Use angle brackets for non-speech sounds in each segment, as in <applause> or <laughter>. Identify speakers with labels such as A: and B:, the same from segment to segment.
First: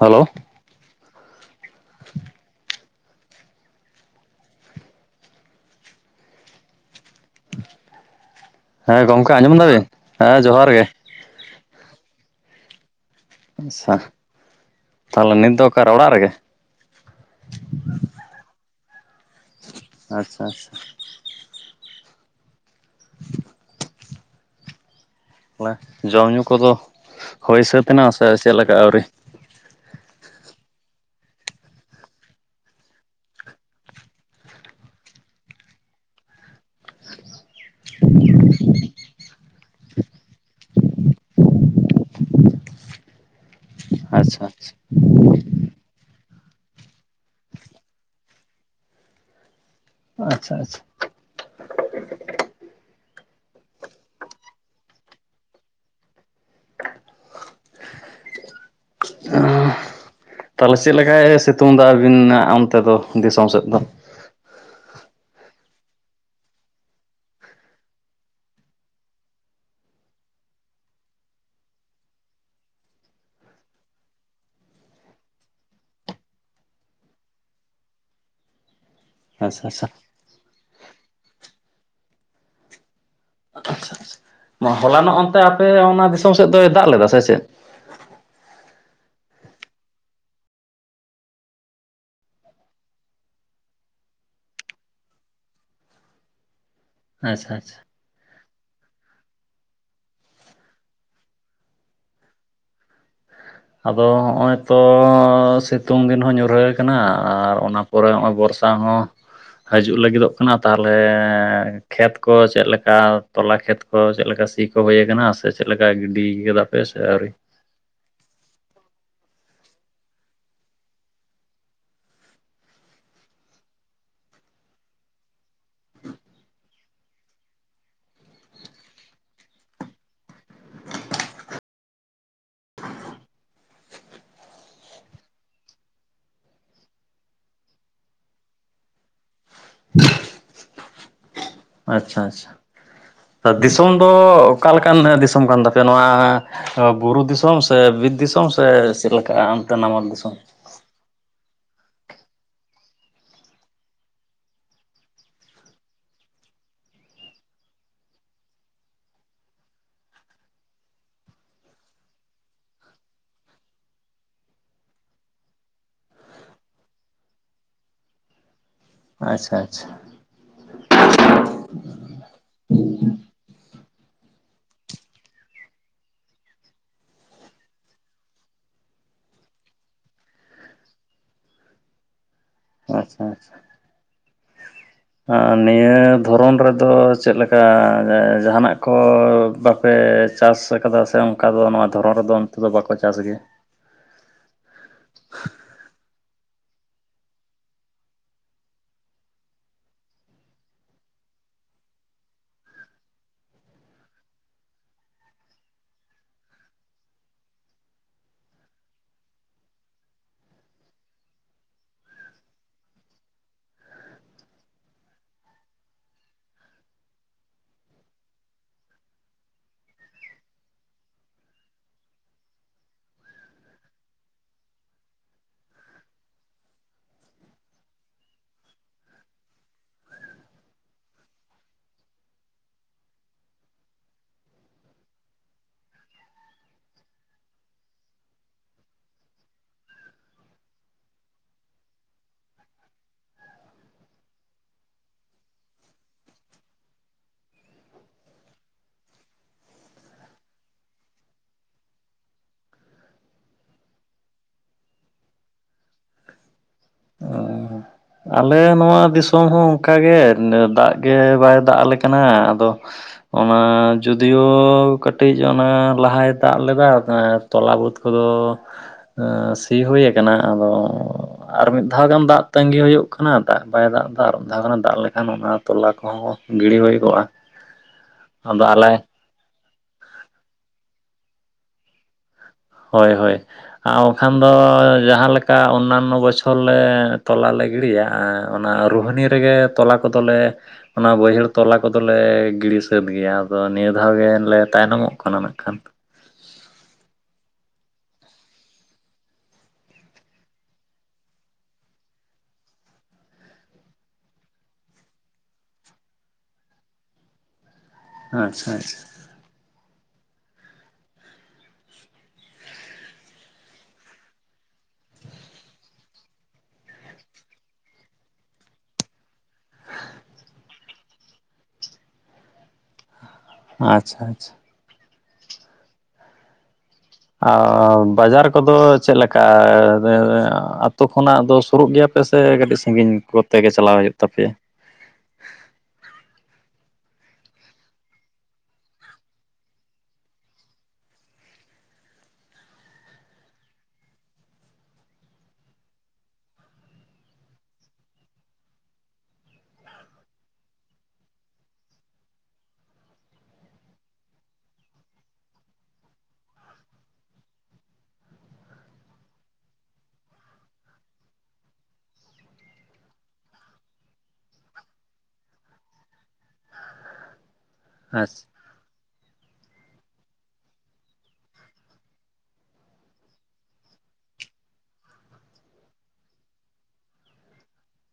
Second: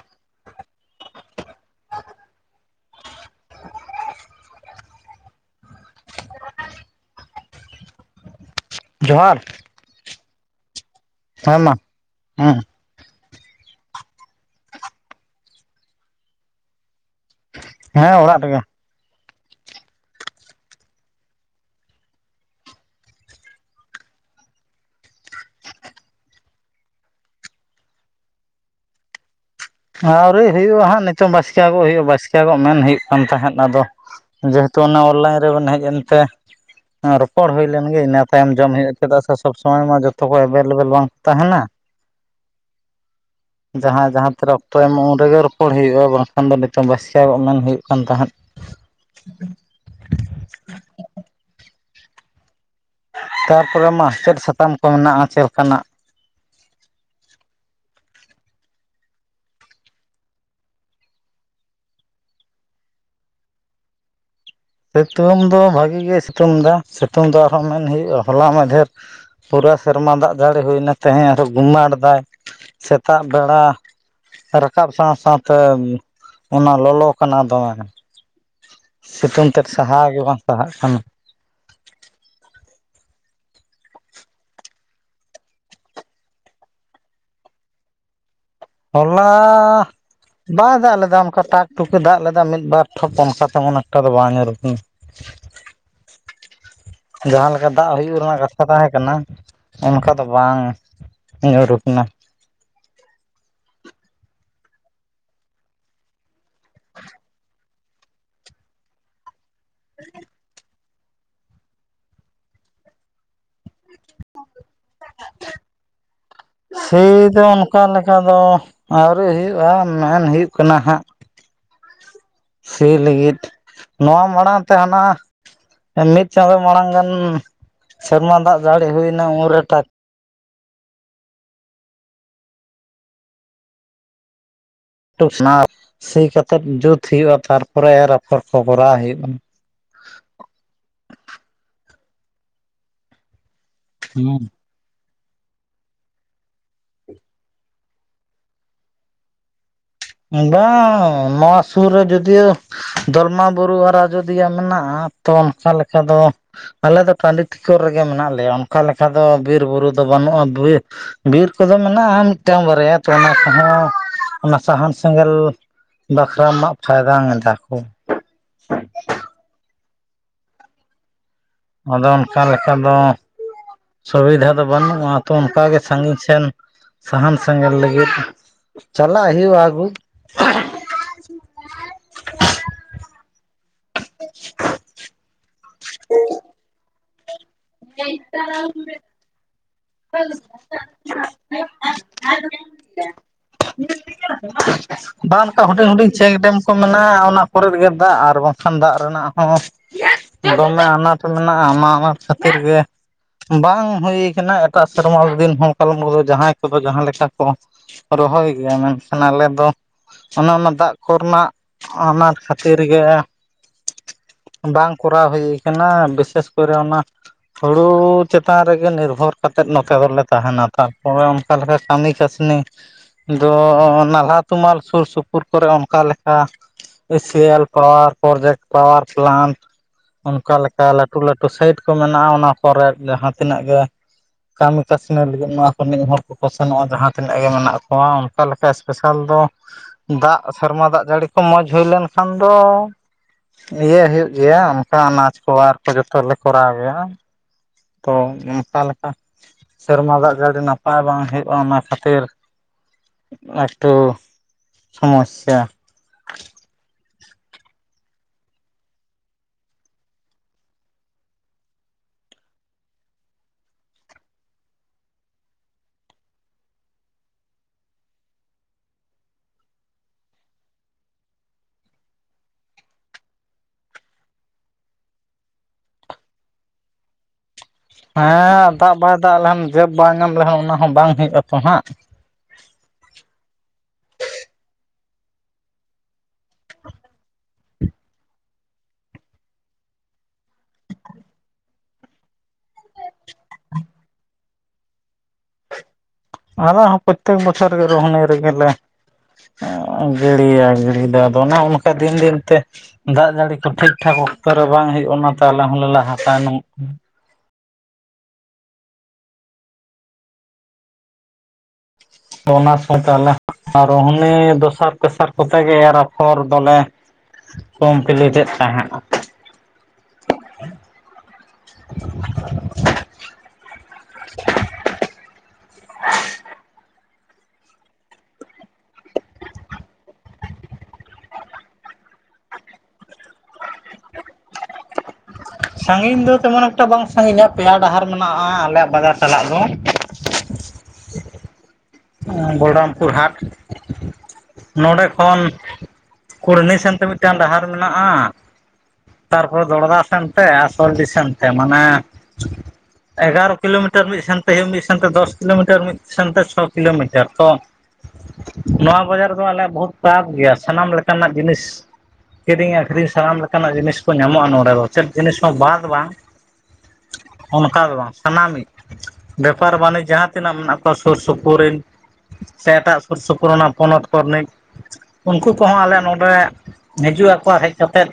A: Hello <unintelligible> ᱦᱮᱸ ᱜᱚᱢᱠᱮ
B: ᱡᱚᱦᱟᱨ
A: ᱟᱸᱡᱚᱢ ᱮᱫᱟ ᱵᱤᱱ ᱦᱮᱸ ᱡᱚᱦᱟᱨ ᱜᱮ
B: ᱦᱮᱸ ᱢᱟ ᱩᱸ
A: ᱟᱪᱪᱷᱟ, ᱛᱟᱦᱚᱞᱮ ᱱᱤᱛ ᱫᱚ ᱚᱠᱟᱨᱮ ᱚᱲᱟᱜ ᱨᱮᱜᱮ?
B: ᱦᱮᱸ ᱚᱲᱟᱜ ᱨᱮᱜᱮ
A: ᱟᱪᱪᱷᱟ, ᱟᱪᱪᱷᱟ, ᱟᱪᱪᱷᱟ ᱮ <unintelligible> ᱡᱚᱢ ᱧᱩ ᱠᱚᱫᱚ ᱦᱚ ᱥᱟᱹᱛ ᱮᱱᱟ ᱥᱮ ᱪᱮᱫ ᱞᱮᱠᱟ ᱟᱹᱣᱨᱤ?
B: ᱟᱹᱣᱨᱤ ᱦᱩᱭᱩᱜᱼᱟ ᱦᱟᱸᱜ, ᱱᱤᱛᱚᱝ ᱵᱟᱥᱠᱮ ᱟ. ᱜᱩ ᱦᱩᱭᱩᱜᱼᱟ ᱵᱟᱥᱠᱮᱭᱟ ᱠᱚ ᱢᱮᱱ ᱦᱩᱭᱩᱜ ᱠᱟᱱ ᱛᱟᱦᱮᱸᱫ ᱟᱫᱚ ᱡᱮᱦᱮᱛᱩ ᱚᱱᱮ ᱚᱱᱞᱟᱭᱤᱱ ᱨᱮᱵᱮᱱ ᱦᱮᱡ ᱮᱱᱛᱮ, ᱨᱚᱯᱚᱲ ᱦᱩᱭ ᱞᱮᱱᱜᱮ ᱤᱱᱟᱹ ᱛᱟᱭᱚᱢ ᱡᱚᱢ ᱦᱩᱭᱩᱜᱼᱟ ᱪᱮᱫᱟᱜ ᱥᱮ ᱥᱚᱵ ᱥᱚᱢᱚᱭ ᱢᱟ ᱡᱚᱛᱚ ᱠᱚ ᱮᱵᱮᱞᱮᱵᱮᱞ ᱵᱟᱝ ᱠᱚ ᱛᱟᱦᱮᱱᱟ ᱾ ᱡᱟᱦᱟᱸᱭ ᱡᱟᱦᱟᱸ ᱛᱤ
A: ᱟᱪᱪᱷᱟ
B: ᱨᱮ
A: ᱟᱪᱪᱷᱟ
B: ᱚᱠᱛᱚ ᱮᱢᱚᱜ᱾ ᱩᱱ ᱨᱮᱜᱮ ᱨᱚᱯᱚᱲ ᱦᱩᱭᱩᱜᱼᱟ ᱾ᱵᱟᱝ ᱠᱷᱟᱱ ᱫᱚ ᱱᱤᱛᱚᱝ ᱵᱟᱹᱥᱭᱟᱹᱢᱚᱜ ᱢᱮᱱ ᱦᱩᱭᱩᱜ ᱠᱟᱱ ᱛᱟᱦᱮᱸᱫ᱾
A: ᱟᱪᱪᱷᱟ, ᱟᱪᱪᱷᱟ, ᱟᱪᱪᱷᱟ
B: ᱛᱟᱨᱯᱚᱨᱮ ᱢᱟ ᱪᱮᱫ ᱥᱟᱛᱟᱢ ᱠᱚ ᱢᱮᱱᱟᱜᱼᱟ ᱪᱮᱞᱠᱟᱱᱟᱜ?
A: <unintelligible> ᱛᱟᱦᱚᱞᱮ ᱪᱮᱫ ᱞᱮᱠᱟᱭ ᱥᱤᱛᱩᱝ ᱮᱫᱟ ᱟᱹᱵᱤᱱᱟᱜ ᱚᱱᱛᱮ ᱫᱚ ᱫᱤᱥᱚᱢ ᱥᱮᱫ ᱫᱚ?
B: ᱥᱤᱛᱩᱝ ᱫᱚ ᱵᱷᱟᱜᱤ ᱜᱮ ᱥᱤᱛᱩᱝ ᱮᱫᱟ, ᱥᱤᱛᱩᱝ ᱫᱚ ᱟᱨᱦᱚᱸ ᱢᱮᱱ ᱦᱩᱭᱩᱜᱼᱟ ᱦᱚᱞᱟ ᱢᱟᱫᱷᱮᱨ ᱯᱩᱨᱟᱹ ᱥᱮᱨᱢᱟ ᱫᱟᱜ ᱡᱟᱹᱲᱤ ᱦᱩᱭᱱᱟ ᱛᱮᱦᱮᱸᱧ ᱟᱨ ᱦᱚᱸ ᱜᱩᱢᱳᱲᱫᱟᱭ ᱥᱮᱛᱟᱜ ᱵᱮᱲᱟ ᱨᱟᱠᱟᱵ ᱥᱟᱶ ᱥᱟᱶᱛᱮ ᱚᱱᱟ ᱞᱚᱞᱚ ᱠᱟᱱᱟ ᱫᱚᱢᱮ᱾
A: <unintelligible>
B: ᱥᱤᱛᱩᱝ ᱛᱮᱫ ᱥᱟᱦᱟᱣ ᱜᱮ ᱵᱟᱝ ᱥᱟᱦᱟᱜ ᱠᱟᱱᱟ᱾
A: ᱟᱪᱪᱷᱟ ᱟᱪᱪᱷᱟ, ᱦᱚᱞᱟᱱᱚᱜ ᱚᱱᱛᱮ ᱟᱯᱮ ᱚᱱᱟ ᱫᱤᱥᱚᱢ ᱥᱮᱫ ᱫᱚᱭ ᱫᱟᱜ ᱞᱮᱫᱟ ᱥᱮ ᱪᱮᱫ?
B: ᱦᱚᱞᱟᱻᱟᱻᱟᱻᱟ ᱵᱟᱭ ᱫᱟᱜ ᱞᱮᱫᱟ ᱚᱱᱠᱟ ᱴᱟᱠ ᱴᱩᱠ ᱮ ᱫᱟᱜ ᱞᱮᱫᱟ ᱢᱤᱫ ᱵᱟᱨ ᱴᱷᱚᱯ ᱚᱱᱠᱟ ᱛᱮᱢᱚᱱ ᱮᱠᱴᱟ ᱫᱚ ᱵᱟᱝ ᱧᱩᱨ ᱟᱠᱟᱱᱟ᱾
A: <unintelligible>
B: ᱡᱟᱦᱟᱸ ᱞᱮᱠᱟ
A: ᱟᱪᱪᱷᱟ
B: ᱫᱟᱜ ᱦᱩᱭᱩᱜ ᱨᱮᱱᱟᱜ ᱠᱟᱛᱷᱟ ᱠᱟᱛᱷᱟ ᱛᱟᱦᱮᱸ ᱠᱟᱱᱟ ᱚᱱᱠᱟ ᱫᱚ ᱵᱟᱝ ᱧᱩᱨ ᱟᱠᱟᱱᱟ᱾
A: ᱟᱫᱚ ᱦᱚᱸᱜᱼᱚᱭ ᱛᱚ ᱥᱤᱛᱩᱝ ᱫᱤᱱ ᱦᱚᱸ ᱧᱩᱨᱦᱟᱹ ᱠᱟᱱᱟ ᱟᱨ ᱚᱱᱟ ᱯᱚᱨᱮ ᱱᱚᱜᱼᱚᱭ ᱵᱚᱨᱥᱟ ᱦᱚᱸ ᱦᱤᱡᱩᱜ ᱞᱟᱹᱜᱤᱫᱚᱜ ᱠᱟᱱᱟ ᱛᱟᱨ ᱛᱚᱞᱮ ᱠᱷᱮᱛ ᱠᱚ ᱪᱮᱫ ᱞᱮᱠᱟ ᱛᱚᱞᱟ ᱠᱷᱮᱛ ᱠᱚ᱾ ᱦᱳ ᱪᱮᱫ ᱞᱮᱠᱟ ᱥᱤ ᱠᱚ ᱦᱩᱭ ᱟᱠᱟᱱᱟ ᱥᱮ ᱪᱮᱫ ᱞᱮᱠᱟ ᱜᱤᱰᱤ ᱠᱟᱫᱟ ᱯᱮ ᱥᱮ ᱟᱹᱣᱨᱤ?
B: ᱚᱠᱟ ᱞᱮᱠᱟ ᱫᱚ ᱟᱹᱣᱨᱤ ᱦᱩᱭᱩᱜᱼᱟ ᱢᱮᱱ ᱦᱩᱭᱩᱜ ᱠᱟᱱᱟ ᱦᱟᱸᱜ᱾ ᱥᱤ ᱞᱟᱹᱜᱤᱫ ᱱᱚᱣᱟ ᱢᱟᱲᱟᱝ ᱛᱮ ᱦᱟᱱᱟ ᱢᱤᱫ ᱪᱟᱸᱫᱚ ᱢᱟᱲᱟᱝ ᱜᱟᱱ ᱥᱮᱨᱢᱟ ᱫᱟᱜ ᱡᱟᱹᱲᱤ ᱦᱩᱭ ᱮᱱᱟ ᱩᱱ ᱨᱮ ᱛᱟᱠ <unintelligible> ᱥᱤ ᱠᱟᱛᱮᱫ ᱡᱩᱛ ᱦᱩᱭᱩᱜᱼᱟ ᱛᱟᱨᱯᱚᱨᱮ ᱨᱚᱯᱷᱚᱨ ᱠᱚ ᱠᱚᱨᱟᱣ ᱦᱩᱭᱩᱜᱼᱟ᱾
A: ᱟᱪᱪᱷᱟ ᱟᱪᱪᱷᱟ, ᱫᱤᱥᱚᱢ ᱫᱚ ᱚᱠᱟ ᱞᱮᱠᱟᱱ ᱫᱤᱥᱚᱢ ᱠᱟᱱ ᱛᱟᱯᱮᱭᱟ ᱱᱚᱣᱟ ᱚ ᱵᱩᱨᱩ ᱫᱤᱥᱚᱢ ᱥᱮ ᱵᱤᱨ ᱫᱤᱥᱚᱢ ᱥᱮ ᱪᱮᱫ ᱞᱮᱠᱟᱜ ᱟ ᱚᱱᱛᱮ ᱱᱟᱢᱟᱞ ᱫᱤᱥᱚᱢ?
B: ᱵᱟᱝ ᱱᱚᱣᱟ ᱥᱩᱨ ᱨᱮ ᱡᱚᱫᱤᱭᱳ ᱫᱚᱞᱢᱟ ᱵᱩᱨᱩ ᱟᱨ ᱟᱡᱚᱫᱤᱭᱟᱹ ᱢᱮᱱᱟᱜᱼᱟ ᱛᱚ ᱚᱱᱠᱟ ᱞᱮᱠᱟ ᱫᱚ ᱟᱞᱮ ᱫᱚ ᱴᱟᱺᱰᱤ ᱴᱤᱠᱚᱨ ᱨᱮᱜᱮ ᱢᱮᱱᱟᱜ ᱞᱮᱭᱟ ᱚᱱᱠᱟ ᱞᱮᱠᱟ ᱫᱚ ᱵᱤᱨᱵᱩᱨᱩ ᱫᱚ ᱵᱟᱹᱱᱩᱜᱼᱟ, ᱵᱤᱨ ᱵᱤᱨ ᱠᱚᱫᱚ ᱢᱮᱱᱟᱜᱼᱟ ᱢᱤᱫᱴᱟᱝ ᱵᱟᱨᱭᱟ ᱛᱚ ᱚᱱᱟ ᱠᱚᱦᱚᱸ ᱚᱱᱟ ᱥᱟᱦᱟᱱ ᱥᱮᱸᱜᱮᱞ ᱵᱟᱠᱷᱨᱟ ᱢᱟ ᱯᱷᱟᱭᱫᱟᱝ ᱮᱫᱟ ᱠᱚ᱾
A: ᱟᱪᱪᱷᱟ ᱟᱪᱪᱷᱟ
B: ᱟᱫᱚ ᱚᱱᱠᱟ ᱞᱮᱠᱟ ᱫᱚ ᱥᱩᱵᱤᱫᱷᱟ ᱫᱚ ᱵᱟᱹᱱᱩᱜᱼᱟ ᱛᱚ ᱚᱱᱠᱟᱜᱮ ᱥᱟᱺᱜᱤᱧ ᱥᱮᱱ ᱥᱟᱦᱟᱱ ᱥᱮᱸᱜᱮᱞ ᱞᱟᱹᱜᱤᱫ ᱪᱟᱞᱟᱜ ᱦᱩᱭᱩᱜᱼᱟ ᱟᱜᱩ
A: ᱟᱪᱪᱷᱟ ᱟᱪᱪᱷᱟ, ᱱᱤᱭᱟᱹ ᱫᱷᱚᱨᱚᱱ ᱨᱮᱫᱚ ᱪᱮᱫ ᱞᱮᱠᱟ? <unintelligible> ᱡᱟᱸ ᱡᱟᱸ ᱡᱟᱦᱟᱱᱟᱜ ᱠᱚ ᱵᱟᱜ᱾ ᱯᱮ ᱪᱟᱥ ᱟᱠᱟᱫᱟ ᱥᱮ ᱚᱱᱠᱟ ᱫᱚ ᱱᱚᱣᱟ ᱫᱷᱚᱨᱚᱱ ᱨᱮᱫᱚ ᱚᱱᱛᱮᱫ ᱫᱚ ᱵᱟᱠᱚ ᱪᱟᱥ ᱜᱮᱭᱟ
B: <inaudible>
A: <inaudible>
B: ᱵᱟᱝ ᱚᱱᱠᱟ ᱦᱩᱰᱤᱧ ᱦᱩᱰᱤᱧ ᱪᱮᱠ ᱰᱮᱢ ᱠᱚ ᱢᱮᱱᱟᱜ-ᱟ ᱚᱱᱟ ᱠᱚᱨᱮ ᱜᱮ ᱫᱟᱜ ᱟᱨ ᱵᱟᱝᱠᱷᱟᱱ ᱫᱟᱜ ᱨᱮᱱᱟᱜ ᱦᱚᱸ ᱫᱚᱢᱮ ᱟᱱᱟᱴ ᱢᱮᱱᱟᱜᱼᱟ ᱚᱱᱟ ᱟᱱᱟᱴ ᱠᱷᱟᱹᱛᱤᱨ ᱜᱮ ᱵᱟᱝ ᱦᱩᱭ ᱟᱠᱟᱱᱟ᱾ ᱥᱮᱛᱟᱜ ᱥᱮᱨᱢᱟ ᱩᱰᱤ ᱫᱤᱱ ᱦᱚᱞᱠᱟᱞᱚᱢ ᱫᱚ ᱡᱟᱦᱟᱸᱭ ᱠᱚᱫᱚ ᱡᱟᱦᱟᱸ ᱞᱮᱠᱟ ᱠᱚ᱾ ᱨᱚᱦᱚᱭ ᱜᱮᱭᱟ ᱢᱮᱱᱠᱷᱟᱱ ᱟᱞᱮ ᱫᱚ ᱚᱱᱮ ᱚᱱᱟ ᱫᱟᱜ ᱠᱚᱨᱮᱱᱟᱜ ᱚᱱᱟᱴ ᱠᱷᱟᱹᱛᱤᱨ ᱜᱮ ᱵᱟᱝ ᱠᱚᱨᱟᱣ ᱦᱩᱭ ᱟᱠᱟᱱᱟ ᱵᱤᱥᱮᱥ ᱠᱚᱨᱮ ᱚᱱᱟ ᱦᱩᱲᱩ ᱪᱮᱛᱟᱱ ᱨᱮᱜᱮ ᱱᱤᱨᱵᱷᱚᱨ᱾ ᱠᱟᱛᱮᱫ ᱱᱚᱛᱮ ᱫᱚᱞᱮ ᱛᱟᱸᱦᱮᱱᱟ ᱛᱟᱨᱯᱚᱨᱮ ᱚᱱᱠᱟ ᱞᱮᱠᱟ ᱠᱟᱹᱢᱤ ᱠᱟᱹᱥᱱᱤ ᱫᱚ ᱱᱟᱞᱦᱟ ᱛᱩᱢᱟᱹᱞ ᱥᱩᱨ ᱥᱩᱯᱩᱨ ᱠᱚᱨᱮ ᱚᱱᱠᱟ ᱞᱮᱠᱟ E C L power project, power plant ᱚᱱᱠᱟ ᱞᱮᱠᱟ ᱞᱟᱹᱴᱩ ᱞᱟᱹᱴᱩ ᱥᱟᱭᱤᱴ ᱠᱚ ᱢᱮᱱᱟᱜᱼᱟ ᱚᱱᱟ ᱠᱚᱨᱮ ᱡᱟᱦᱟᱸ ᱛᱤᱱᱟᱹᱜ ᱜᱮ ᱠᱟᱹᱢᱤ ᱠᱟᱹᱥᱱᱤ ᱞᱟᱹᱜᱤᱫ ᱱᱚᱣᱟ <inaudible> ᱦᱚᱲ ᱠᱚᱠᱚ ᱥᱮᱱᱚᱜᱼᱟ ᱡᱟᱦᱟᱸ ᱛᱤᱱᱟᱹᱜ ᱜᱮ ᱢᱮᱱᱟᱜ ᱠᱚᱣᱟ ᱚᱱᱠᱟ ᱞᱮᱠᱟ ᱮᱥᱯᱮᱥᱟᱞ ᱫᱚ ᱫᱟᱜ ᱥᱮᱨᱢᱟ ᱫᱟᱜ ᱡᱟᱹᱲᱤ ᱠᱚ ᱢᱚᱸᱡᱽ ᱦᱩᱭ ᱞᱮᱱᱠᱷᱟᱱ ᱫᱚ ᱤᱭᱟᱹ ᱦᱩᱭᱩᱜ ᱜᱮᱭᱟ ᱚᱱᱠᱟ ᱟᱱᱟᱡᱽ ᱠᱚ ᱟᱨ ᱠᱚ ᱡᱚᱛᱚ ᱞᱮ ᱠᱚᱨᱟᱣ ᱜᱮᱭᱟ᱾ ᱛᱚ ᱚᱱᱠᱟ ᱞᱮᱠᱟ᱾ ᱥᱮᱨᱢᱟ ᱫᱟᱜ ᱡᱟᱹᱲᱤ ᱱᱟᱯᱟᱭ ᱵᱟᱝ ᱦᱩᱭᱩᱜᱼᱟ ᱚᱱᱟ ᱠᱷᱟᱹᱛᱤᱨ ᱮᱠᱴᱩ ᱥᱚᱢᱚᱭᱥᱟ
A: ᱟᱞᱮ ᱱᱚᱣᱟ ᱫᱤᱥᱚᱢ ᱦᱚᱸ ᱚᱱᱠᱟᱜᱮ ᱫᱟᱜ ᱜᱮ ᱵᱟᱭ ᱫᱟᱜ ᱟᱞᱮ ᱠᱟᱱᱟ ᱟᱫᱚ᱾ ᱚᱱᱟ ᱡᱩᱫᱤᱭᱳ ᱠᱟᱹᱴᱤᱡ ᱚᱱᱟ ᱞᱟᱦᱟᱭ ᱫᱟᱜ ᱞᱮᱫᱟ ᱮ ᱛᱚᱞᱟ ᱵᱟᱹᱫᱽ ᱠᱚᱫᱚ᱾ ᱮᱸ ᱥᱤ ᱦᱩᱭ ᱠᱟᱱᱟ ᱟᱫᱚ ᱟᱨ ᱢᱤᱫ ᱫᱷᱟᱣ ᱜᱟᱱ ᱫᱟᱜ ᱛᱟᱺᱜᱤ ᱦᱩᱭᱩᱜ ᱠᱟᱱᱟ᱾ ᱫᱟᱜ ᱵᱟᱭ ᱫᱟᱜ ᱫᱟ ᱟᱨ ᱡᱟᱦᱟᱸ ᱫᱟᱜ ᱞᱮᱠᱷᱟᱱ ᱚᱱᱟ ᱛᱚᱞᱟ ᱠᱚᱦᱚᱸ ᱜᱤᱲᱤ ᱦᱩᱭ ᱠᱚᱚᱜ-ᱟ᱾
B: ᱦᱮᱸ ᱫᱟᱜ ᱵᱟᱭ ᱫᱟᱜ ᱞᱮᱠᱷᱟᱱ ᱡᱮᱵᱽ ᱵᱟᱭ ᱧᱟᱢ ᱞᱮᱠᱷᱟᱱ ᱚᱱᱟ ᱦᱚᱸ ᱵᱟᱝ ᱦᱩᱭᱩᱜ ᱟᱛᱚ ᱦᱟᱸᱜ
A: ᱦᱳᱭ ᱦᱳᱭ ᱟᱨ ᱵᱟᱝᱠᱷᱟᱱ ᱫᱚ ᱡᱟᱦᱟᱸᱞᱮᱠᱟ ᱩᱱᱟᱱᱱᱚ ᱵᱚᱪᱷᱚᱨ ᱞᱮ ᱛᱚᱞᱟᱞ ᱞᱮ ᱜᱤᱰᱤᱭᱟ ᱚᱱᱟ ᱨᱩᱦᱱᱤ ᱨᱮᱜᱮ ᱛᱚᱞᱟ ᱠᱚᱫᱚᱞᱮ ᱚᱱᱟ ᱵᱟᱹᱭᱦᱟᱹᱲ ᱛᱚᱞᱟ ᱠᱚᱫᱚᱞᱮ ᱜᱤᱲᱤ ᱥᱟᱹ ᱥᱟᱹᱛ ᱜᱮᱭᱟ ᱟᱫᱚ ᱱᱤᱭᱟᱹ ᱫᱷᱟᱣ ᱜᱮ ᱮᱱᱞᱮ ᱛᱟᱭᱱᱚᱢᱚᱜ ᱠᱟᱱᱟ ᱢᱮᱱᱠᱷᱟᱱ᱾
B: ᱟᱞ ᱯᱨᱚᱛᱮᱠ ᱵᱚᱪᱷᱚᱨ ᱜᱮ ᱨᱳᱦᱚᱱᱤ ᱨᱮ ᱜᱮᱞᱮ ᱜᱤᱲᱤᱭᱟ ᱜᱤᱲᱤ ᱫᱚ ᱟᱫᱚ ᱚᱱᱮ ᱚᱱᱠᱟ ᱫᱤᱱ ᱫᱤᱱ ᱛᱮ ᱫᱟᱜ ᱡᱟᱹᱲᱤ ᱠᱚ ᱴᱷᱤᱠ ᱴᱷᱟᱠ ᱚᱠᱛᱚ ᱨᱮ ᱵᱟᱝ ᱦᱩᱭᱩᱜ ᱚᱱᱟᱛᱮ ᱟᱞᱮ ᱦᱚᱸᱞᱮ ᱞᱟᱦᱟ ᱛᱟᱭᱱᱚᱢᱚᱜ ᱠᱟᱱᱟ᱾
A: ᱟᱪᱪᱷᱟ ᱟᱪᱪᱷᱟ᱾
B: ᱚᱱᱟ ᱥᱚ ᱛᱟᱞᱟ ᱟ ᱨᱩᱦᱱᱤ ᱫᱚᱥᱟᱨ ᱛᱮᱥᱟᱨ ᱠᱚᱛᱮ ᱜᱮ ᱮᱨ ᱟᱯᱷᱚᱨ ᱫᱚᱞᱮ ᱠᱚᱢᱯᱞᱤᱴᱮᱫ ᱛᱟᱦᱮᱜ-ᱟ᱾
A: ᱟᱪᱪᱷᱟ ᱟᱪᱪᱷᱟ ᱟᱸᱻ ᱵᱟᱡᱟᱨ ᱠᱚᱫᱚ ᱪᱮᱫ ᱞᱮᱠᱟ ᱟᱛᱳ ᱠᱷᱚᱱᱟᱜ ᱫᱚ ᱥᱩᱨᱩᱜ ᱜᱮᱭᱟ? ᱟᱯᱮ ᱥᱮ ᱠᱟᱹᱴᱤᱡ ᱥᱟᱺᱜᱤᱧ ᱠᱚᱛᱮᱜᱮ ᱪᱟᱞᱟᱣ ᱦᱩᱭᱩᱜ ᱛᱟᱯᱮᱭᱟ
B: ᱥᱟᱺᱜᱤᱧ ᱫᱚ ᱛᱮᱢᱚᱱ ᱮᱠᱴᱟ ᱵᱟᱝ ᱥᱟᱺᱜᱤᱧᱟ ᱯᱮᱭᱟ ᱰᱟᱦᱟᱨ ᱢᱮᱱᱟᱜ-ᱟ ᱟᱞᱮᱭᱟᱜ ᱵᱟᱡᱟᱨ ᱥᱟᱞᱟᱜ ᱫᱚ᱾ ᱵᱚᱞᱨᱟᱢᱯᱩᱨ ᱦᱟᱴ ᱱᱚᱰᱮ ᱠᱷᱚᱱ ᱠᱩᱲᱱᱤ ᱥᱮᱱᱛᱮ ᱢᱤᱫᱴᱟᱝ ᱰᱟᱦᱟᱨ ᱢᱮᱱᱟᱜ-ᱟ᱾ ᱛᱟᱨᱯᱚᱨᱮ ᱫᱚᱲᱫᱟ ᱥᱮᱱᱛᱮ ᱟᱨ ᱥᱚᱞᱰᱤ ᱥᱮᱱᱛᱮ ᱢᱟᱱᱮ ᱮᱜᱟᱨᱚ ᱠᱤᱞᱳᱢᱤᱴᱟᱨ ᱢᱤᱫ ᱥᱮᱱ ᱛᱮ ᱦᱩᱭᱩᱜᱼᱟ ᱢᱤᱫ ᱥᱮᱱᱛᱮ ᱫᱚᱥ ᱠᱤᱞᱳᱢᱤᱴᱟᱨ ᱢᱤᱫ ᱥᱮᱱᱛᱮ ᱪᱷᱚ ᱠᱤᱞᱳᱢᱤᱴᱟᱨ ᱛᱚ᱾ ᱱᱚᱣᱟ ᱵᱟᱡᱟᱨ ᱫᱚ ᱟᱞᱮᱭᱟᱜ ᱵᱚᱦᱩᱛ ᱯᱟᱵᱽ ᱜᱮᱭᱟ ᱥᱟᱱᱟᱢ ᱞᱮᱠᱟᱱᱟᱜ ᱡᱤᱱᱤᱥ᱾ ᱠᱤᱨᱤᱧ ᱟᱹᱠᱷᱨᱤᱧ ᱥᱟᱱᱟᱢ ᱞᱮᱠᱟᱱᱟᱜ ᱡᱤᱱᱤᱥ ᱠᱚ ᱧᱟᱢᱚᱜ-ᱟ ᱱᱚᱸᱰᱮ ᱫᱚ ᱪᱮᱫ ᱡᱤᱱᱤᱥ ᱦᱚᱸ ᱵᱟᱫ ᱵᱟᱝ᱾ ᱚᱱᱠᱟ ᱫᱚ ᱵᱟᱝ,
A: ᱟᱪᱪᱷᱟ
B: ᱥᱟᱱᱟᱢ ᱜᱮ ᱵᱮᱯᱟᱨ ᱵᱟᱱᱤᱡᱽ ᱡᱟᱦᱟᱸ ᱛᱤᱱᱟᱹᱜ ᱢᱮᱱᱟᱜ ᱠᱚᱣᱟ ᱥᱩᱨ ᱥᱩᱯ ᱯᱚ ᱨᱮᱱ ᱥᱮ ᱮᱴᱟᱜ ᱥᱩᱨ ᱥᱩᱯᱩᱨ ᱚᱱᱟ ᱯᱚᱱᱚᱛ ᱠᱚ ᱨᱮᱱᱤᱡ ᱩᱱᱠᱩ ᱠᱚᱦᱚᱸ ᱟᱞᱮ ᱱᱚᱰᱮ ᱦᱤᱡᱩᱜ ᱟᱠᱚ ᱟᱨ ᱦᱮᱫ ᱠᱟᱛᱮᱫ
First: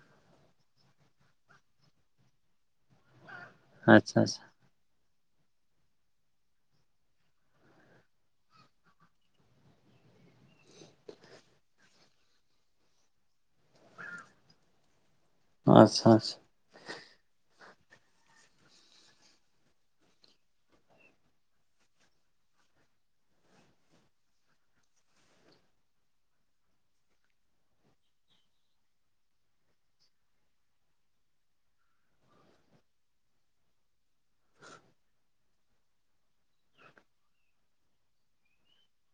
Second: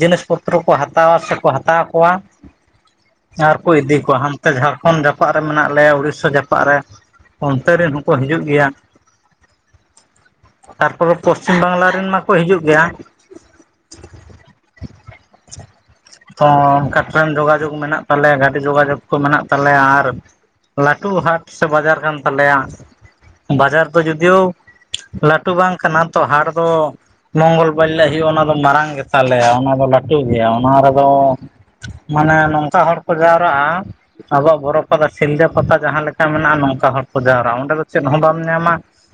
B: ᱡᱤᱱᱤᱥ ᱯᱚᱛᱨᱚ ᱠᱚ ᱦᱟᱛᱟᱣᱟ ᱥᱮ ᱠᱚ ᱦᱟᱛᱟᱣ ᱠᱚᱣᱟ, ᱟᱨ ᱠᱩ ᱤᱫᱤ
A: ᱟᱪᱪᱷᱟ ᱟᱪᱪᱷᱟ
B: ᱠᱚᱣᱟ ᱦᱟᱱᱛᱮ
A: ᱟᱪᱪᱷᱟ
B: ᱡᱷᱟᱲᱠᱷᱚᱱ ᱡᱟᱯᱟᱜ ᱨᱮ ᱢᱮᱱᱟᱜ ᱞᱮᱭᱟ ᱩᱲᱤᱥᱥᱟ ᱡᱟᱯᱟᱜ ᱨᱮ᱾ ᱚᱱᱛᱮ ᱨᱮᱱ ᱦᱚᱸᱠᱚ ᱦᱤᱡᱩᱜ ᱜᱮᱭᱟ᱾ ᱛᱟᱨᱯᱚᱨᱮ ᱯᱚᱥᱪᱤᱢ ᱵᱟᱝᱞᱟ ᱨᱮᱱ ᱢᱟᱠᱚ ᱦᱤᱡᱩᱜ ᱜᱮᱭᱟ᱾
A: ᱟᱪᱪᱷᱟ
B: ᱚᱱᱠᱟ ᱴᱨᱮᱹᱱ ᱡᱳᱜᱟᱡᱳᱜᱽ ᱢᱮᱱᱟᱜ ᱛᱟᱞᱮᱭᱟ ᱜᱟᱹᱰᱤ ᱡᱳᱜᱟᱡᱳᱜᱽ ᱠᱚ ᱢᱮᱱᱟᱜ ᱛᱟᱞᱮᱭᱟ ᱟᱨ ᱞᱟᱹᱴᱩ ᱦᱟᱴ ᱥᱮ ᱵᱟᱡᱟᱨ ᱠᱟᱱ ᱛᱟᱞᱮᱭᱟ᱾ ᱵᱟᱡᱟᱨ ᱫᱚ ᱡᱩᱫᱤᱭᱳ ᱞᱟᱹᱴᱩ ᱵᱟᱝ ᱠᱟᱱᱟ ᱛᱚ ᱦᱟᱴ ᱫᱚ ᱢᱚᱝᱜᱚᱞ ᱵᱟᱨ ᱦᱤᱞᱟᱹᱜ ᱦᱩᱭᱩᱜ-ᱟ ᱚᱱᱟ ᱫᱚ ᱢᱟᱨᱟᱝ ᱜᱮᱛᱟᱞᱮᱭᱟ ᱚᱱᱟ ᱫᱚ ᱞᱟᱹᱴᱩ ᱜᱮᱭᱟ ᱚᱱᱟ ᱨᱮᱫᱚ ᱢᱟᱱᱮ ᱱᱚᱝᱠᱟ ᱦᱚᱲ ᱠᱚ ᱡᱟᱣᱨᱟᱜ-ᱟ᱾ ᱟᱵᱚᱣᱟᱜ ᱵᱚᱨᱚ ᱯᱟᱛᱟ ᱥᱤᱞᱫᱟᱹ ᱯᱟᱛᱟ ᱡᱟᱦᱟᱸ ᱞᱮᱠᱟ ᱢᱮᱱᱟᱜ-ᱟ ᱱᱚᱝᱠᱟ ᱦᱚᱲ ᱠᱚ ᱡᱟᱣᱨᱟᱜ-ᱟ ᱚᱸᱰᱮ ᱫᱚ ᱪᱮᱫ ᱦᱚᱸ ᱵᱟᱢ ᱧᱟᱢᱟ᱾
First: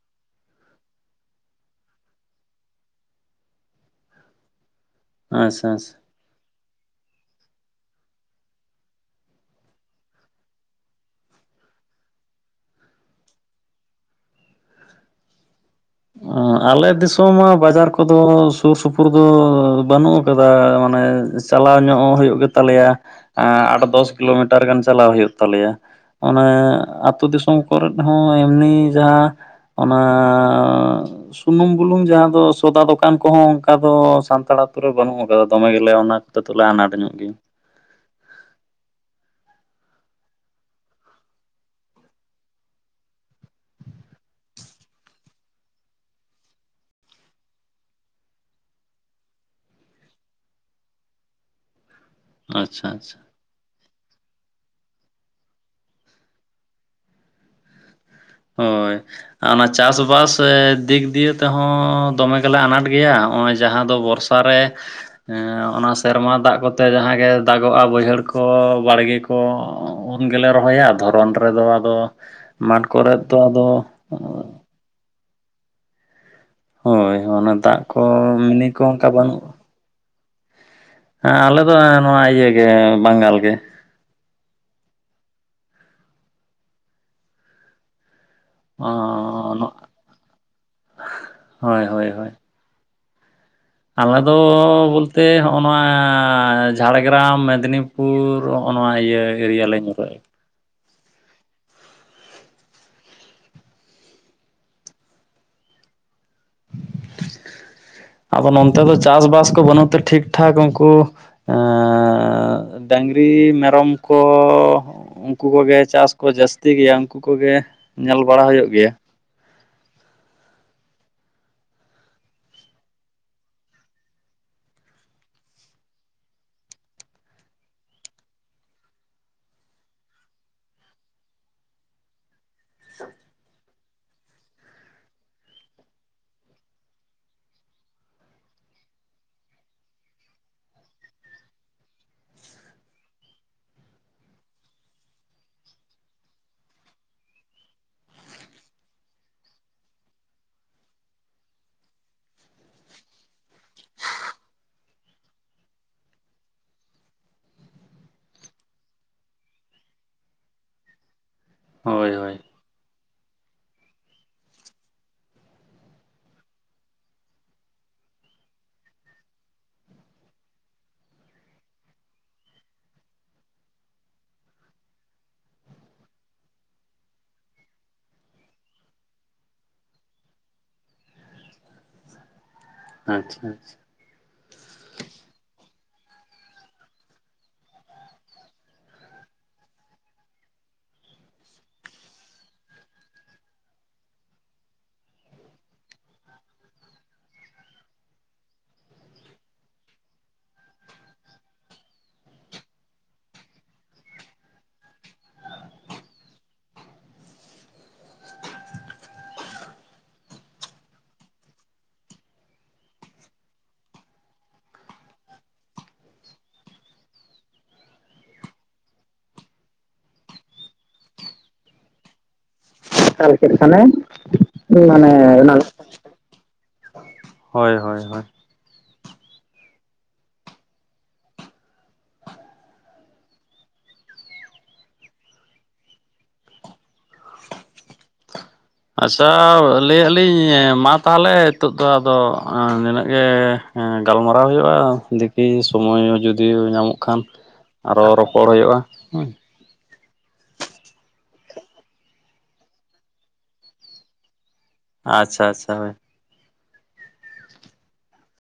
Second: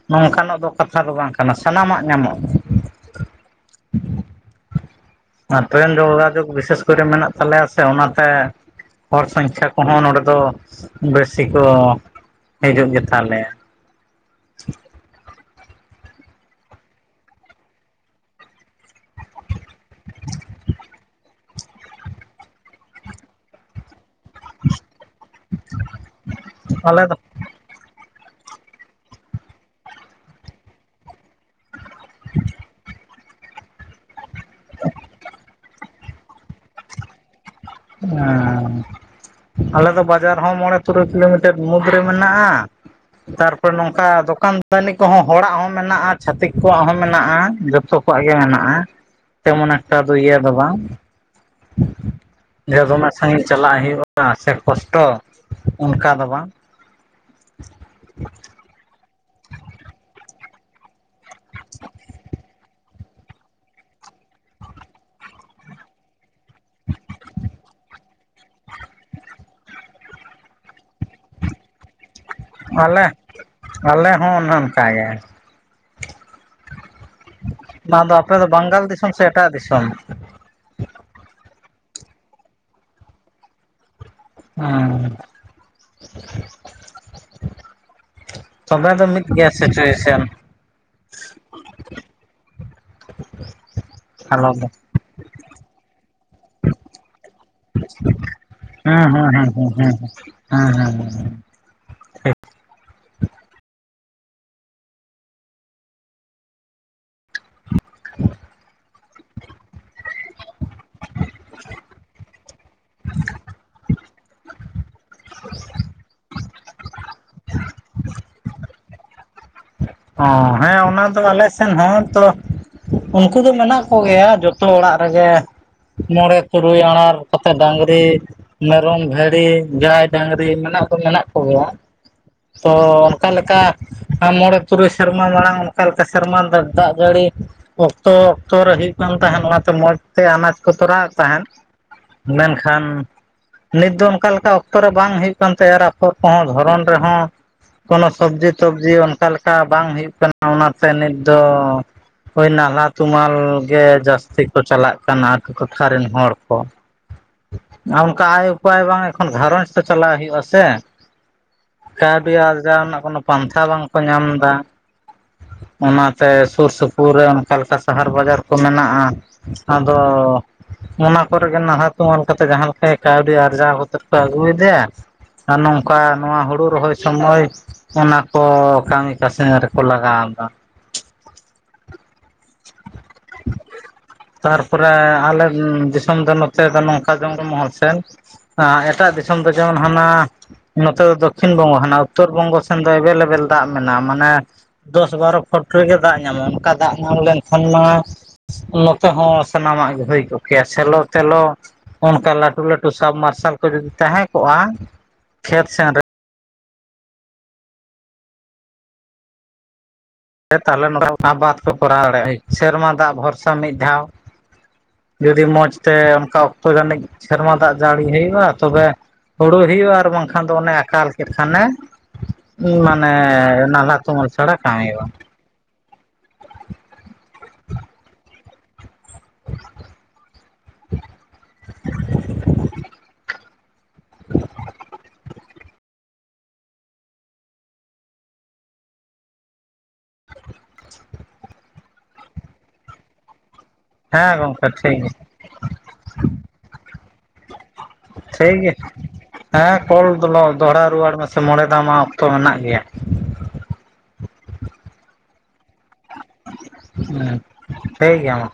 B: ᱱᱚᱝᱠᱟᱱᱚᱜ ᱫᱚ ᱠᱟᱛᱷᱟ ᱫᱚ ᱵᱟᱝ ᱠᱟᱱᱟ ᱥᱟᱱᱟᱢᱟᱜ ᱧᱟᱢᱚᱜ᱾
A: ᱟᱪᱪᱷᱟ ᱟᱪᱪᱷᱟ
B: <unintelligible> ᱵᱤᱥᱮᱥ ᱠᱚᱨᱮ ᱢᱮᱱᱟᱜ ᱛᱟᱞᱮᱭᱟ ᱥᱮ ᱚᱱᱟᱛᱮ ᱦᱚᱲ ᱥᱚᱝᱠᱷᱭᱟ ᱠᱚᱦᱚᱸ ᱱᱚᱰᱮ ᱫᱚ ᱵᱮᱥᱤ ᱠᱚ ᱦᱤᱡᱩᱜ ᱜᱮ ᱛᱟᱞᱮᱭᱟ᱾
A: ᱟᱞᱮ ᱫᱤᱥᱚᱢ ᱢᱟ ᱵᱟᱡᱟᱨ ᱠᱚᱫᱚ ᱥᱩᱨ ᱥᱩᱯᱩᱨ ᱫᱚ ᱵᱟᱹᱱᱩᱜ ᱟᱠᱟᱫᱟ ᱢᱟᱱᱮ ᱪᱟᱞᱟᱣ ᱧᱚᱜ ᱦᱩᱭᱩᱜ ᱜᱮ ᱛᱟᱞᱮᱭᱟ ᱮᱸ ᱟᱴ ᱫᱚᱥ ᱠᱤᱞᱳᱢᱤᱴᱟᱨ ᱜᱟᱱ ᱪᱟᱞᱟᱣ ᱦᱩᱭᱩᱜ ᱛᱟᱞᱮᱭᱟ ᱚᱱᱮ
B: ᱟᱞᱮ ᱫᱚ
A: ᱟᱹᱛᱩ ᱫᱤᱥᱚᱢ ᱠᱚᱨᱮᱫ ᱦᱚᱸ ᱮᱢᱱᱤ ᱡᱟᱦᱟᱸ ᱚᱱᱟᱻ ᱥᱩᱱᱩᱢ ᱵᱩᱞᱩᱝ ᱡᱟᱦᱟᱸ ᱫᱚ ᱥᱚᱫᱟ ᱫᱚᱠᱟᱱ ᱠᱚᱦᱚᱸ ᱚᱱᱠᱟ ᱫᱚ ᱥᱟᱱᱛᱟᱲ ᱟᱹᱛᱩ ᱨᱮ ᱵᱟᱹᱱᱩᱜ ᱟᱠᱟᱫ᱾ ᱫᱚᱢᱮ ᱜᱮᱞᱮ ᱚᱱᱟ ᱠᱚᱛᱮ ᱫᱚᱞᱮ ᱟᱱᱟᱴ ᱧᱚᱜ ᱜᱤ᱾
B: <unintelligible> ᱟᱞᱮ ᱫᱚ ᱵᱟᱡᱟᱨ ᱦᱚᱸ ᱢᱚᱬᱮ ᱛᱩᱨᱚ ᱠᱤᱞᱳᱢᱤᱴᱟᱨ ᱢᱩᱫᱽ ᱨᱮ ᱢᱮᱱᱟᱜᱼᱟ᱾ ᱛᱟᱨᱯᱚᱨ ᱱᱚᱝᱠᱟ ᱫᱚᱠᱟᱱ ᱫᱟᱹᱱᱤ ᱠᱚᱦᱚᱸ ᱦᱚᱲᱟᱜ ᱦᱚᱸ ᱢᱮᱱᱟᱜᱼᱟ, ᱪᱷᱟᱛᱤᱠ ᱠᱚᱣᱟᱜ ᱦᱚᱸ ᱢᱮᱱᱟᱜᱼᱟ, ᱡᱚᱛᱚ ᱣᱟᱜ ᱜᱮ ᱢᱮᱱᱟᱜᱼᱟ ᱛᱮᱢᱚᱱ ᱮᱠᱴᱟ ᱫᱚ ᱤᱭᱟᱹ ᱫᱚ ᱵᱟᱝ ᱡᱮ
A: ᱟᱪᱪᱷᱟ
B: ᱫᱚᱢᱮ
A: ᱟᱪᱪᱷᱟ
B: ᱥᱟᱺᱜᱤᱧ ᱪᱟᱞᱟᱜ ᱦᱩᱭᱩᱜᱼᱟ ᱥᱮ ᱠᱚᱥᱴᱚ ᱚᱱᱠᱟ ᱫᱚ ᱵᱟᱝ᱾
A: ᱦᱳᱭ, ᱚᱱᱟ ᱪᱟᱥᱼᱵᱟᱥ ᱥᱮ ᱫᱤᱠ ᱫᱤᱭᱮ ᱛᱮᱦᱚᱸ ᱫᱚᱢᱮ ᱜᱮᱞᱮ ᱟᱱᱟᱴ ᱜᱮᱭᱟ ᱚᱸᱼᱚᱭ ᱡᱟᱦᱟᱸ ᱫᱚ ᱵᱚᱨᱥᱟ ᱨᱮ ᱦᱮᱸ ᱚᱱᱟ ᱥᱮᱨᱢᱟ ᱫᱟᱜ ᱠᱚᱛᱮ ᱡᱟᱦᱟᱸ ᱜᱮ ᱫᱟᱜᱚᱜᱼᱟ ᱵᱟᱹᱭᱦᱟᱹᱲ ᱠᱚ ᱵᱟᱲᱜᱮ ᱛᱚ ᱩᱱ ᱜᱮᱞᱮ ᱨᱚᱦᱚᱭᱟ, ᱫᱷᱚᱨᱚᱱ ᱨᱮᱫᱚ ᱟᱫᱚ ᱢᱟᱴ
B: ᱟᱞᱮ
A: ᱠᱚᱨᱮᱛ ᱛᱮ ᱟᱫᱚ
B: ᱟᱞᱮ ᱦᱚᱸ ᱚᱱᱮ ᱚᱱᱠᱟ ᱜᱮ᱾
A: ᱦᱳᱭ ᱚᱱᱟ ᱫᱟᱜ ᱠᱚ
B: ᱚᱱᱟ ᱫᱚ ᱟᱯᱮ ᱫᱚ
A: ᱢᱤᱱᱤ ᱠᱚ
B: ᱵᱟᱝᱜᱟᱞ
A: ᱚᱱᱠᱟ
B: ᱫᱤᱥᱚᱢ ᱥᱮ
A: ᱵᱟᱹᱱᱩᱜ
B: ᱮᱴᱟᱜ ᱫᱤᱥᱚᱢ᱾
A: ᱦᱮᱸ ᱟᱞᱮ ᱫᱚ ᱮᱸ ᱱᱚᱣᱟ ᱤᱭᱟᱹ ᱜᱮ ᱵᱟᱝᱜᱟᱞ ᱜᱮ᱾
B: ᱦᱮᱸᱻ ᱪᱷᱟᱰᱟ ᱫᱚ ᱢᱤᱫ ᱜᱮᱭᱟ ᱥᱤᱪᱩᱭᱮᱥᱚᱱ᱾
A: ᱦᱳᱭ ᱦᱳᱭ ᱦᱳᱭ᱾ ᱟᱞᱮ ᱫᱚ ᱵᱚᱞᱛᱮ ᱦᱚᱸᱜᱼᱚ ᱱᱚᱣᱟ ᱡᱷᱟᱲᱜᱨᱟᱢ ᱢᱮᱫᱽᱱᱤ ᱯᱩᱨ ᱦᱚᱸᱜᱼᱚ ᱱᱚᱣᱟ ᱤᱭᱟᱹ ᱦᱮᱨᱤᱭᱟ ᱞᱮ ᱧᱩ ᱠᱟᱜ
B: ᱦᱮᱸᱦᱮᱸ ᱮᱸᱻ
A: ᱟᱫᱚ ᱱᱚᱱᱛᱮ ᱫᱚ ᱪᱟᱥ ᱵᱟᱥ ᱠᱚ ᱵᱟᱹᱱᱩᱜ ᱛᱮ ᱴᱷᱤᱠ ᱴᱷᱟᱠ ᱩᱱᱠᱩ ᱚᱸᱻ ᱰᱟᱝᱨᱤ ᱢᱮᱨᱚᱢ ᱠᱚᱻ᱾ ᱩᱱᱠᱩ ᱠᱚᱜᱮ ᱪᱟᱥ ᱠᱚ ᱡᱟᱹᱥᱛᱤ ᱜᱮᱭᱟ, ᱩᱱᱠᱩ ᱠᱚᱜᱮ ᱧᱮᱞ ᱵᱟᱲᱟ ᱦᱩᱭᱩᱜ ᱜᱮᱭᱟ ᱾
B: ᱚᱸ ᱦᱮᱸ ᱚᱱᱟ ᱫᱚ ᱟᱞᱮ ᱥᱮᱱ ᱦᱚᱸ ᱛᱚ ᱩᱱᱠᱩ ᱫᱚ ᱢᱮᱱᱟᱜ ᱠᱚ ᱜᱮᱭᱟ ᱡᱚᱛᱚ ᱚᱲᱟᱜ ᱨᱮᱜᱮ᱾ ᱢᱚᱬᱮ ᱛᱩᱨᱩᱭ ᱟᱸᱲᱟᱲ ᱠᱟᱛᱮᱫ ᱰᱟᱝᱨᱤ ᱢᱮᱨᱚᱢᱼᱵᱷᱮᱲᱤ, ᱡᱟᱭᱼᱰᱟᱝᱨᱤ ᱢᱮᱱᱟᱜ ᱫᱚ ᱢᱮᱱᱟᱜ ᱠᱚᱜᱮᱭᱟ᱾ ᱛᱚ ᱚᱱᱠᱟ ᱞᱮᱠᱟ <unintelligible> ᱢᱚᱬᱮ ᱛᱩᱨᱩᱭ ᱥᱮᱨᱢᱟ ᱢᱟᱲᱟᱝ ᱚᱱᱠᱟ ᱞᱮᱠᱟ ᱥᱮᱨᱢᱟ ᱫᱟ ᱫᱟᱜ ᱡᱟᱹᱲᱤ ᱚᱠᱛᱚ ᱚᱠᱛᱚᱨᱮ ᱦᱩᱭᱩᱜ ᱠᱟᱱ ᱛᱟᱦᱮᱸᱫ ᱚᱱᱟᱛᱮ ᱢᱚᱡᱽ ᱛᱮ ᱟᱱᱟᱡᱽ ᱠᱚ ᱛᱚᱨᱟᱣᱮᱫ ᱛᱟᱦᱮᱸᱫ ᱢᱮᱱᱠᱷᱟᱱ ᱱᱤᱛ ᱫᱚ ᱚᱱᱠᱟ ᱞᱮᱠᱟ ᱚᱠᱛᱚ ᱨᱮ ᱵᱟᱝ ᱦᱩᱭᱩᱜ ᱠᱟᱱ ᱛᱟᱭᱟ ᱮᱨ ᱯᱷᱚᱨ ᱠᱚᱦᱚᱸ ᱫᱷᱚᱨᱚᱱ ᱨᱮᱦᱚᱸ ᱠᱳᱱᱳ ᱥᱚᱵᱽᱡᱤ ᱛᱚᱵᱡᱤ ᱚᱱᱠᱟ ᱞᱮᱠᱟ ᱵᱟᱝ ᱦᱩᱭᱩᱜ ᱠᱟᱱᱟ, ᱚᱱᱟᱛᱮ ᱱᱤᱛ ᱫᱚᱻ ᱦᱳᱭ ᱱᱟᱞᱦᱟ ᱛᱩᱢᱟᱹᱞ ᱜᱮ ᱡᱟᱹᱥᱛᱤ ᱠᱚ ᱪᱟᱞᱟᱜ ᱠᱟᱱᱟ᱾ᱟᱹᱛᱳ ᱴᱚᱴᱷᱟ ᱨᱮᱱ ᱦᱚᱲ ᱠᱚ᱾ ᱚᱱᱠᱟ ᱟᱭ ᱩᱯᱟᱭ ᱵᱟᱝ ᱮᱠᱷᱚᱱ ᱜᱷᱟᱨᱚᱧᱡᱽ ᱥᱮ ᱪᱟᱞᱟᱜ ᱦᱩᱭᱩᱜᱼᱟ ᱥᱮ
A: ᱦᱳᱭ
B: ᱠᱟᱹᱣᱰᱤ
A: ᱦᱳᱭ
B: ᱟᱨᱡᱟᱣ ᱱᱟᱜ ᱠᱳᱱᱳ ᱯᱟᱱᱛᱷᱟ ᱵᱟᱝᱠᱚ ᱧᱟᱢ ᱫᱟ᱾ ᱚᱱᱟᱛᱮ ᱥᱩᱨ ᱥᱩᱯᱩᱨ ᱨᱮ ᱚᱱᱠᱟ ᱞᱮᱠᱟ ᱥᱟᱦᱟᱨ ᱵᱟᱡᱟᱨ ᱠᱚ ᱢᱮᱱᱟᱜᱼᱟ᱾ ᱟᱫᱚ ᱚᱱᱟ ᱠᱚᱨᱮ ᱜᱮ ᱱᱟᱞᱦᱟ ᱛᱩᱢᱟᱹᱞ ᱠᱟᱛᱮᱜ ᱡᱟᱦᱟᱸ ᱞᱮᱠᱟ ᱠᱟᱹᱣᱰᱤ ᱟᱨᱡᱟᱣ ᱠᱟᱛᱮᱜ ᱠᱚ ᱟᱹᱜᱩᱭᱫᱟ᱾ ᱟ ᱱᱚᱝᱠᱟ ᱱᱚᱣᱟ ᱦᱩᱲᱩ ᱨᱚᱦᱚᱭ ᱥᱚᱢᱚᱭ ᱚᱱᱟ ᱚᱻ ᱠᱟᱹᱢᱤ ᱠᱟᱹᱥᱱᱮ ᱨᱮᱠᱚ ᱞᱟᱜᱟᱣ ᱫᱟ᱾
A: ᱟᱪᱷᱟ ᱟᱪᱷᱟ
B: ᱛᱟᱨᱯᱚᱨᱮ ᱟᱞᱮ ᱩᱸᱢ ᱫᱤᱥᱚᱢ ᱫᱚ ᱱᱚᱛᱮ ᱫᱚ ᱱᱚᱝᱠᱟ ᱡᱚᱝᱜᱚᱞ ᱢᱚᱦᱚᱞ ᱥᱮᱱ᱾ <unintelligible> ᱮᱴᱟᱜ ᱫᱤᱥᱚᱢ ᱫᱚ ᱡᱮᱢᱚᱱ ᱦᱟᱸᱱᱟ ᱱᱚᱛᱮ ᱫᱚ ᱫᱚᱠᱠᱷᱤᱱ ᱵᱚᱝᱜᱚ ᱦᱟᱱᱟ ᱩᱛᱛᱚᱨ ᱵᱚᱝᱜᱚ ᱥᱮᱱ ᱫᱚ ᱮᱵᱮᱞᱼᱮᱵᱮᱞ ᱫᱟᱜ ᱢᱮᱱᱟᱜᱼᱟ, ᱢᱟᱱᱮ ᱫᱚᱥ ᱵᱟᱨᱚ ᱯᱷᱚᱴ ᱨᱮᱜᱮ ᱫᱟᱜ ᱧᱟᱢᱚᱜᱼᱟ ᱚᱱᱠᱟ ᱫᱟᱜ ᱧᱟᱢ ᱞᱮᱱ ᱠᱷᱚᱱ ᱢᱟ ᱱᱚᱛᱮ ᱦᱚᱸ ᱥᱟᱱᱟᱢᱟᱜ ᱜᱮ ᱦᱩᱭ ᱠᱚᱜ ᱠᱮᱭᱟ ᱥᱮᱞᱚ ᱛᱮᱞᱚ ᱚᱱᱠᱟ ᱞᱟᱹᱴᱩ ᱞᱟᱹᱴᱩ ᱥᱟᱵᱢᱟᱨᱥᱟᱞ ᱠᱚ ᱡᱩᱫᱤ ᱛᱟᱦᱮᱸ ᱠᱚᱜᱼᱟ ᱠᱷᱮᱛ ᱥᱮᱱ ᱨᱮ <unintelligible> ᱛᱟᱦᱞᱮ ᱱᱚᱛᱮ ᱦᱟᱛ ᱵᱟᱫ ᱠᱚ ᱠᱚᱨᱟᱣ ᱫᱟᱲᱮᱭᱟᱜᱼᱟ ᱥᱮᱨᱢᱟ ᱫᱟᱜ ᱵᱷᱚᱨᱥᱟ ᱢᱤᱫ ᱫᱷᱟᱣ ᱡᱩᱫᱤ ᱢᱚᱸᱡᱽ ᱛᱮ ᱚᱱᱠᱟ ᱚᱠᱛᱚ ᱡᱟᱹᱱᱤᱡ ᱥᱮᱨᱢᱟ ᱫᱟᱜ ᱡᱟᱹᱲᱤ ᱦᱩᱭᱩᱜᱼᱟ ᱛᱚᱵᱮ ᱦᱩᱲᱩ ᱦᱩᱭᱩᱜᱼᱟ ᱟᱨ ᱵᱟᱝᱠᱷᱟᱱ ᱫᱚ ᱚᱱᱮ ᱟᱠᱟᱞ ᱠᱮᱫ ᱠᱷᱟᱱᱮ ᱩᱸᱱ ᱢᱟ ᱱᱮᱻ
A: ᱮᱞ ᱠᱮᱫ ᱠᱷᱟᱱᱮ
B: ᱱᱟᱞᱦᱟ ᱛᱩᱢᱟᱹᱞ ᱪᱷᱟᱲᱟ ᱠᱟᱢᱤ
A: ᱢᱟᱱᱮ
B: ᱵᱟᱝ
A: ᱚᱱᱟ ᱦᱳᱭ ᱦᱳᱭ ᱦᱳᱭ ᱟᱪᱪᱷᱟ ᱞᱟᱹᱭᱮᱜ ᱟᱞᱤᱧ ᱢᱟ ᱛᱟᱦᱚᱞᱮ ᱦᱤᱛᱚᱜ ᱫᱚ ᱟᱫᱚ ᱱᱤᱱᱟᱹᱜ ᱜᱮ᱾ ᱦᱮᱸ ᱜᱟᱞᱢᱟᱨᱟᱣ
B: ᱜᱚᱝᱠᱮ
A: ᱦᱩᱭᱩᱜᱼᱟ
B: ᱴᱷᱤᱠ ᱜᱮᱭᱟ
A: ᱫᱤᱠᱷᱤ ᱥᱚᱢᱚᱭ ᱡᱩᱫᱤ ᱧᱟᱢᱚᱜ ᱠᱷᱟᱱ ᱟᱨᱚ ᱨᱚᱯᱚᱲ
B: ᱴᱷᱤᱠ ᱜᱮᱭᱟ
A: ᱦᱩᱭᱩᱜᱼᱟ ᱦᱳᱭ
B: ᱦᱮᱸ ᱠᱚᱞ ᱫᱚᱞᱚ ᱫᱚᱦᱲᱟ ᱨᱩᱣᱟᱹᱲ ᱢᱮᱥᱮ ᱢᱚᱬᱮ ᱫᱷᱟᱣ ᱢᱟ ᱚᱠᱛᱚ ᱢᱮᱱᱟᱜ ᱜᱮᱭᱟ
A: ᱟᱪᱪᱷᱟ ᱟᱪᱪᱷᱟ ᱦᱳᱭ
B: <unintelligible> ᱴᱷᱤᱠ ᱜᱮᱭᱟ ᱢᱟ